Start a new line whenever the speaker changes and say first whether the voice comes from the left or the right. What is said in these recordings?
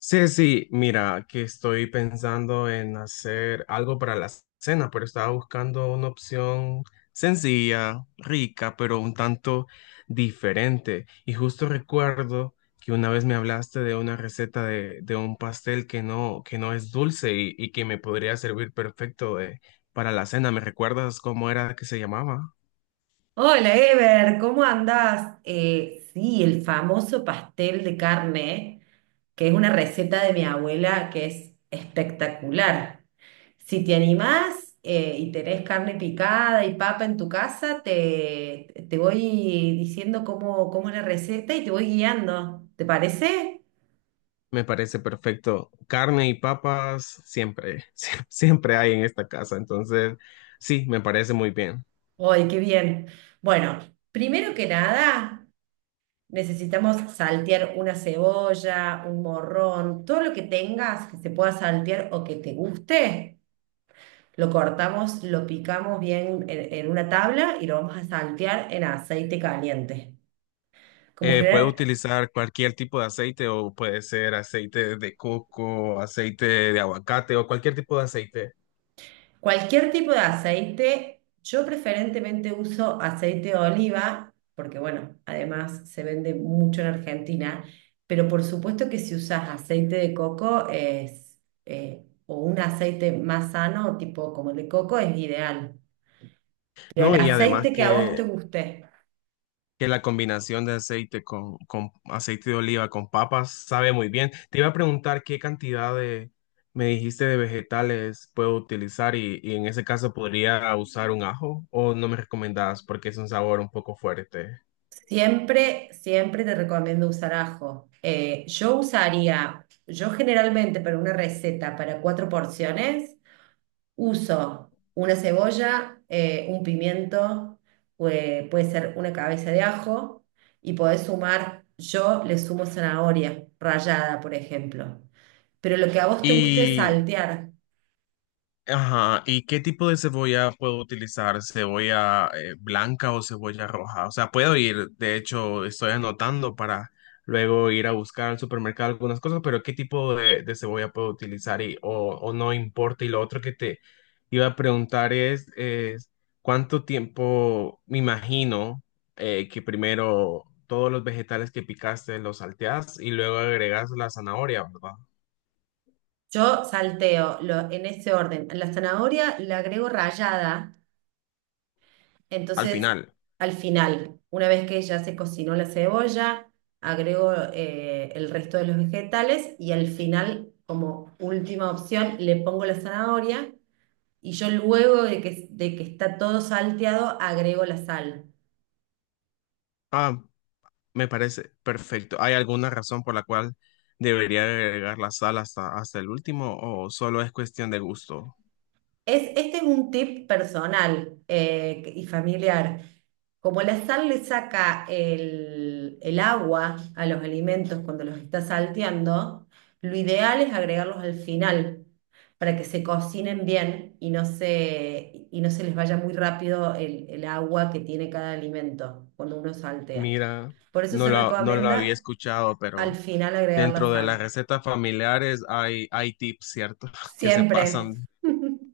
left: Sí, sí, mira, que estoy pensando en hacer algo para la cena, pero estaba buscando una opción sencilla, rica, pero un tanto diferente. Y justo recuerdo que una vez me hablaste de una receta de un pastel que no es dulce y que me podría servir perfecto de- para la cena. ¿Me recuerdas cómo era que se llamaba?
right: Hola Ever, ¿cómo andás? Sí, el famoso pastel de carne, que es una receta de mi abuela que es espectacular. Si te animás y tenés carne picada y papa en tu casa, te voy diciendo cómo es la receta y te voy guiando. ¿Te parece?
left: Me parece perfecto. Carne y papas siempre, sie- siempre hay en esta casa. Entonces, sí, me parece muy bien.
right: ¡Ay, qué bien! Bueno, primero que nada. Necesitamos saltear una cebolla, un morrón, todo lo que tengas que se pueda saltear o que te guste, lo cortamos, lo picamos bien en una tabla y lo vamos a saltear en aceite caliente. Como
left: Puedo
right: generar.
left: utilizar cualquier tipo de aceite o puede ser aceite de coco, aceite de aguacate o cualquier tipo de aceite.
right: Cualquier tipo de aceite, yo preferentemente uso aceite de oliva, porque bueno, además se vende mucho en Argentina, pero por supuesto que si usas aceite de coco es, o un aceite más sano, tipo como el de coco, es ideal. Pero el
left: No, y además
right: aceite que a vos
left: que
right: te guste,
left: que la combinación de aceite con aceite de oliva con papas sabe muy bien. Te iba a preguntar qué cantidad de, me dijiste, de vegetales puedo utilizar y en ese caso podría usar un ajo o no me recomendabas porque es un sabor un poco fuerte.
right: siempre, siempre te recomiendo usar ajo. Yo usaría, yo generalmente para una receta para cuatro porciones, uso una cebolla, un pimiento, puede ser una cabeza de ajo y podés sumar, yo le sumo zanahoria rallada, por ejemplo. Pero lo que a vos te guste es
left: Y
right: saltear.
left: ajá, ¿y qué tipo de cebolla puedo utilizar? ¿Cebolla blanca o cebolla roja? O sea, puedo ir, de hecho, estoy anotando para luego ir a buscar al supermercado algunas cosas, pero ¿qué tipo de cebolla puedo utilizar y, o no importa? Y lo otro que te iba a preguntar es ¿cuánto tiempo, me imagino, que primero todos los vegetales que picaste los salteas y luego agregas la zanahoria, ¿verdad?
right: Yo salteo en ese orden. La zanahoria la agrego rallada,
left: Al
right: entonces
left: final.
right: al final, una vez que ya se cocinó la cebolla, agrego el resto de los vegetales y al final, como última opción, le pongo la zanahoria. Y yo luego de que está todo salteado, agrego la sal.
left: Ah, me parece perfecto. ¿Hay alguna razón por la cual debería agregar la sal hasta, hasta el último o solo es cuestión de gusto?
right: Este es un tip personal y familiar. Como la sal le saca el agua a los alimentos cuando los está salteando, lo ideal es agregarlos al final para que se cocinen bien y no se les vaya muy rápido el agua que tiene cada alimento cuando uno saltea.
left: Mira,
right: Por eso
left: no
right: se
left: lo, no lo había
right: recomienda
left: escuchado,
right: al
left: pero
right: final agregar la
left: dentro de las
right: sal.
left: recetas familiares hay, hay tips, ¿cierto? Que se
right: Siempre.
left: pasan.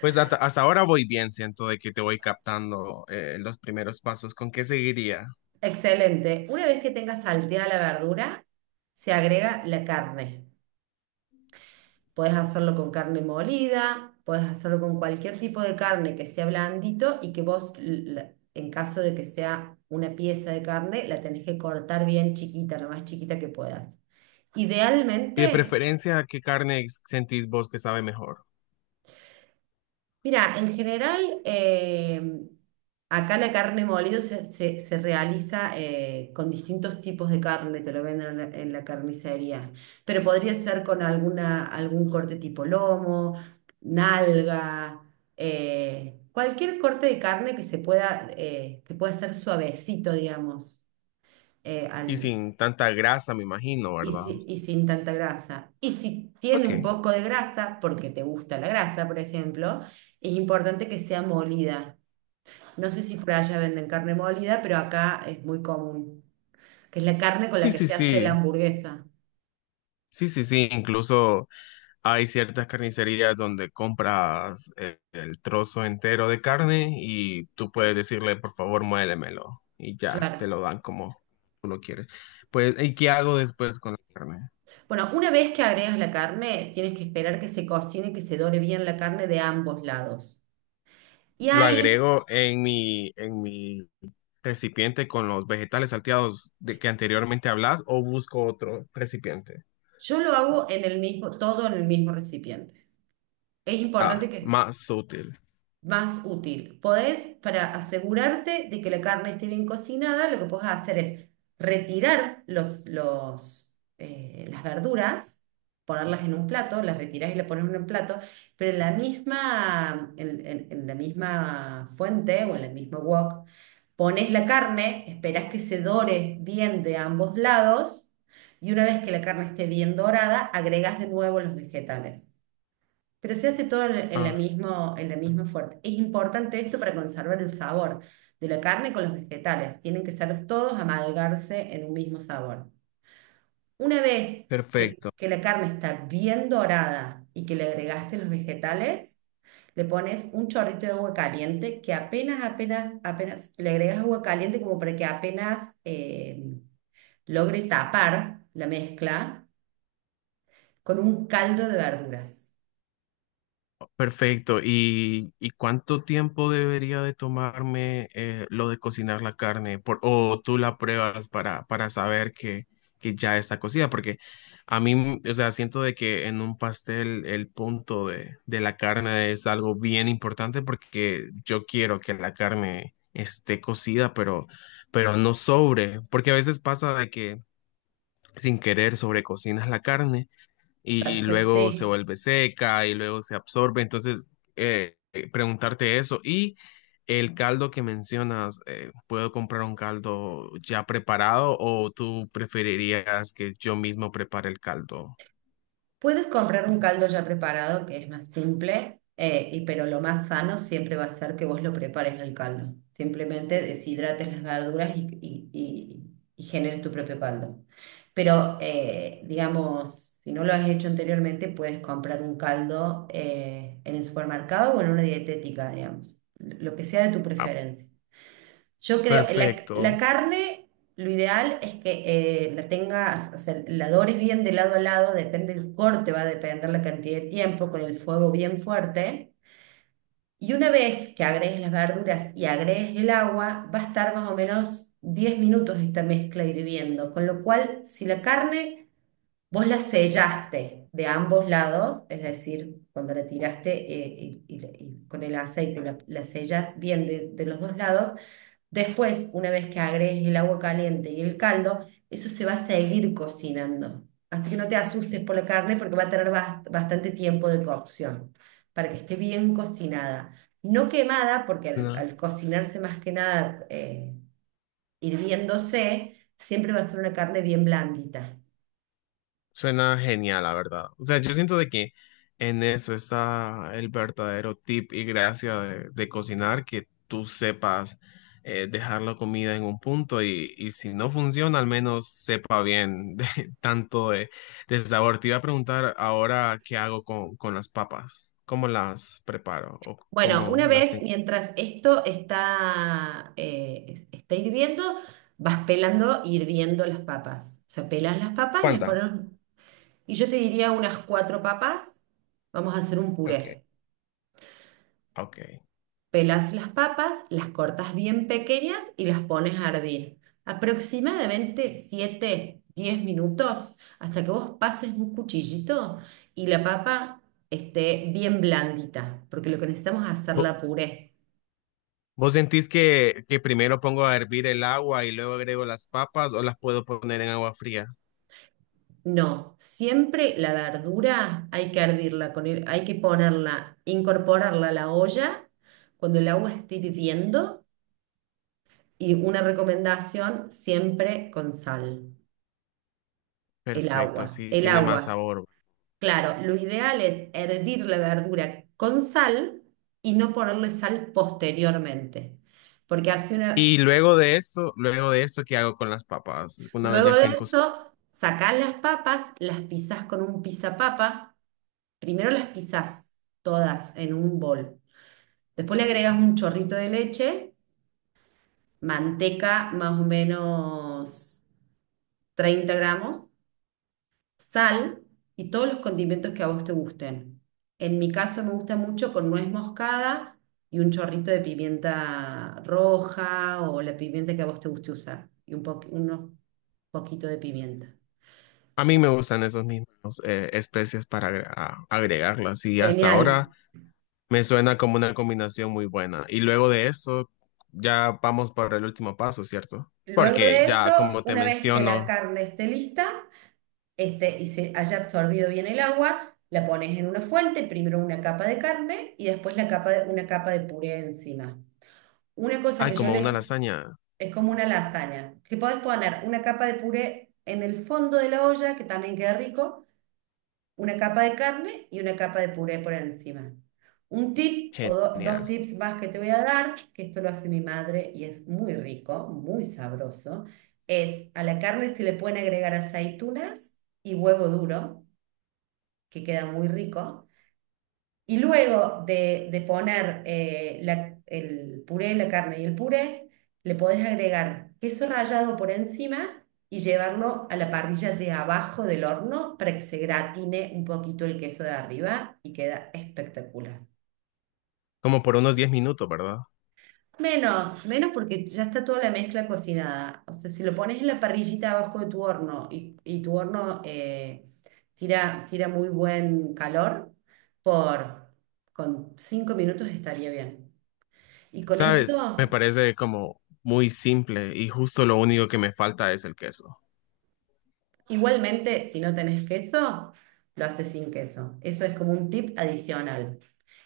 left: Pues hasta, hasta ahora voy bien, siento de que te voy captando los primeros pasos. ¿Con qué seguiría?
right: Excelente. Una vez que tengas salteada la verdura, se agrega la carne. Puedes hacerlo con carne molida, puedes hacerlo con cualquier tipo de carne que sea blandito y que vos, en caso de que sea una pieza de carne, la tenés que cortar bien chiquita, lo más chiquita que puedas.
left: Y de
right: Idealmente.
left: preferencia, ¿qué carne sentís vos que sabe mejor?
right: Mira, en general, acá la carne molida se realiza con distintos tipos de carne, te lo venden en la carnicería, pero podría ser con algún corte tipo lomo, nalga, cualquier corte de carne que se pueda, que pueda ser suavecito, digamos, eh,
left: Y
right: al-
left: sin tanta grasa, me imagino, ¿verdad?
right: y sin tanta grasa. Y si tiene un
left: Ok.
right: poco de grasa, porque te gusta la grasa, por ejemplo, es importante que sea molida. No sé si por allá venden carne molida, pero acá es muy común, que es la carne con
left: Sí,
right: la que
left: sí,
right: se hace la
left: sí.
right: hamburguesa.
left: Sí, sí, sí. Incluso hay ciertas carnicerías donde compras el trozo entero de carne y tú puedes decirle, por favor, muélemelo. Y ya, te
right: Claro.
left: lo dan como tú lo quieres. Pues, ¿y qué hago después con la carne?
right: Bueno, una vez que agregas la carne, tienes que esperar que se cocine y que se dore bien la carne de ambos lados. Y
left: Lo
right: ahí
left: agrego en mi recipiente con los vegetales salteados de que anteriormente hablas o busco otro recipiente.
right: yo lo hago en el mismo, todo en el mismo recipiente. Es importante
left: Ah,
right: que
left: más útil.
right: más útil. Podés, para asegurarte de que la carne esté bien cocinada, lo que podés hacer es retirar las verduras, ponerlas en un plato, las retirás y las pones en un plato, pero en la misma, en la misma fuente o en el mismo wok, pones la carne, esperás que se dore bien de ambos lados. Y una vez que la carne esté bien dorada, agregás de nuevo los vegetales. Pero se hace todo en la
left: Ah,
right: mismo, en la misma fuerte. Es importante esto para conservar el sabor de la carne con los vegetales. Tienen que ser todos amalgarse en un mismo sabor. Una vez que,
left: perfecto.
right: que la carne está bien dorada y que le agregaste los vegetales, le pones un chorrito de agua caliente que apenas, apenas, apenas, le agregas agua caliente como para que apenas logre tapar la mezcla con un caldo de verduras.
left: Perfecto. Y cuánto tiempo debería de tomarme lo de cocinar la carne? Por- o tú la pruebas para saber que ya está cocida, porque a mí, o sea, siento de que en un pastel el punto de la carne es algo bien importante porque yo quiero que la carne esté cocida, pero no sobre, porque a veces pasa de que sin querer sobrecocinas la carne y
right: Perfecto,
left: luego se
right: sí.
left: vuelve seca y luego se absorbe. Entonces, preguntarte eso. Y el caldo que mencionas, ¿puedo comprar un caldo ya preparado o tú preferirías que yo mismo prepare el caldo?
right: Puedes comprar un caldo ya preparado que es más simple, y, pero lo más sano siempre va a ser que vos lo prepares el caldo. Simplemente deshidrates las verduras y generes tu propio caldo. Pero, digamos, si no lo has hecho anteriormente, puedes comprar un caldo en el supermercado o en una dietética, digamos, lo que sea de tu
left: Ah,
right: preferencia. Yo creo, la
left: perfecto.
right: carne, lo ideal es que la tengas, o sea, la dores bien de lado a lado, depende del corte, va a depender la cantidad de tiempo, con el fuego bien fuerte. Y una vez que agregues las verduras y agregues el agua, va a estar más o menos 10 minutos esta mezcla hirviendo. Con lo cual, si la carne vos la sellaste de ambos lados, es decir, cuando la tiraste y, y- con el aceite la sellas bien de los dos lados. Después, una vez que agregues el agua caliente y el caldo, eso se va a seguir cocinando. Así que no te asustes por la carne porque va a tener bastante tiempo de cocción para que esté bien cocinada. No quemada, porque al cocinarse más que nada hirviéndose, siempre va a ser una carne bien blandita.
left: Suena genial, la verdad. O sea, yo siento de que en eso está el verdadero tip y gracia de cocinar, que tú sepas dejar la comida en un punto y si no funciona, al menos sepa bien de, tanto de, del sabor. Te iba a preguntar ahora qué hago con las papas, cómo las preparo o
right: Bueno, una
left: cómo las
right: vez
left: tengo.
right: mientras esto está, está hirviendo, vas pelando y hirviendo las papas. O sea, pelas las papas y las pones.
left: ¿Cuántas?
right: Y yo te diría unas cuatro papas. Vamos a hacer un
left: Ok,
right: puré.
left: ok.
right: Pelas las papas, las cortas bien pequeñas y las pones a hervir. Aproximadamente 7 10 minutos hasta que vos pases un cuchillito y la papa esté bien blandita, porque lo que necesitamos es hacerla puré.
left: ¿Vos sentís que primero pongo a hervir el agua y luego agrego las papas o las puedo poner en agua fría?
right: No, siempre la verdura hay que hervirla, hay que ponerla, incorporarla a la olla cuando el agua esté hirviendo. Y una recomendación siempre con sal, el
left: Perfecto,
right: agua.
left: así
right: El
left: tiene más
right: agua,
left: sabor.
right: claro, lo ideal es hervir la verdura con sal y no ponerle sal posteriormente. Porque hace una...
left: Y luego de esto, ¿qué hago con las papas? Una vez ya
right: Luego de
left: estén cocidas.
right: eso, sacás las papas, las pisás con un pisapapa. Primero las pisás todas en un bol. Después le agregas un chorrito de leche, manteca más o menos 30 gramos, sal y todos los condimentos que a vos te gusten. En mi caso me gusta mucho con nuez moscada y un chorrito de pimienta roja o la pimienta que a vos te guste usar y unos poquito de pimienta.
left: A mí me gustan esos mismos especias para agre- a- agregarlas y hasta
right: Genial.
left: ahora me suena como una combinación muy buena. Y luego de esto, ya vamos por el último paso, ¿cierto?
right: Luego
left: Porque
right: de esto,
left: ya, como te
right: una vez que la
left: menciono,
right: carne esté lista, y se haya absorbido bien el agua, la pones en una fuente, primero una capa de carne y después una capa de puré encima. Una cosa
left: hay
right: que yo
left: como una
right: les.
left: lasaña
right: Es como una lasaña, que podés poner una capa de puré en el fondo de la olla, que también queda rico, una capa de carne y una capa de puré por encima. Un tip o dos
left: genial,
right: tips más que te voy a dar, que esto lo hace mi madre y es muy rico, muy sabroso, es a la carne se le pueden agregar aceitunas y huevo duro, que queda muy rico. Y luego de poner el puré, la carne y el puré, le podés agregar queso rallado por encima y llevarlo a la parrilla de abajo del horno para que se gratine un poquito el queso de arriba y queda espectacular.
left: como por unos 10 minutos, ¿verdad?
right: Menos, menos porque ya está toda la mezcla cocinada. O sea, si lo pones en la parrillita abajo de tu horno y tu horno tira, tira muy buen calor, por, con 5 minutos estaría bien. Y con
left: Sabes, me
right: eso,
left: parece como muy simple y justo lo único que me falta es el queso.
right: igualmente, si no tenés queso, lo haces sin queso. Eso es como un tip adicional.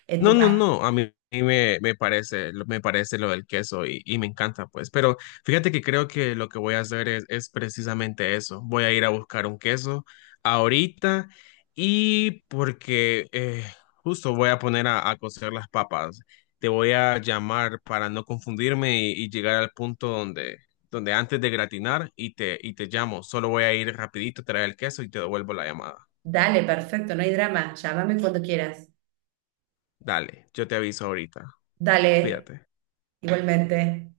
right: En tu
left: No, no,
right: pas.
left: no, a mí me, me parece lo del queso y me encanta, pues, pero fíjate que creo que lo que voy a hacer es precisamente eso, voy a ir a buscar un queso ahorita y porque justo voy a poner a cocer las papas, te voy a llamar para no confundirme y llegar al punto donde, donde antes de gratinar y te llamo, solo voy a ir rapidito a traer el queso y te devuelvo la llamada.
right: Dale, perfecto, no hay drama. Llámame cuando quieras.
left: Dale, yo te aviso ahorita,
right: Dale,
left: cuídate.
right: igualmente.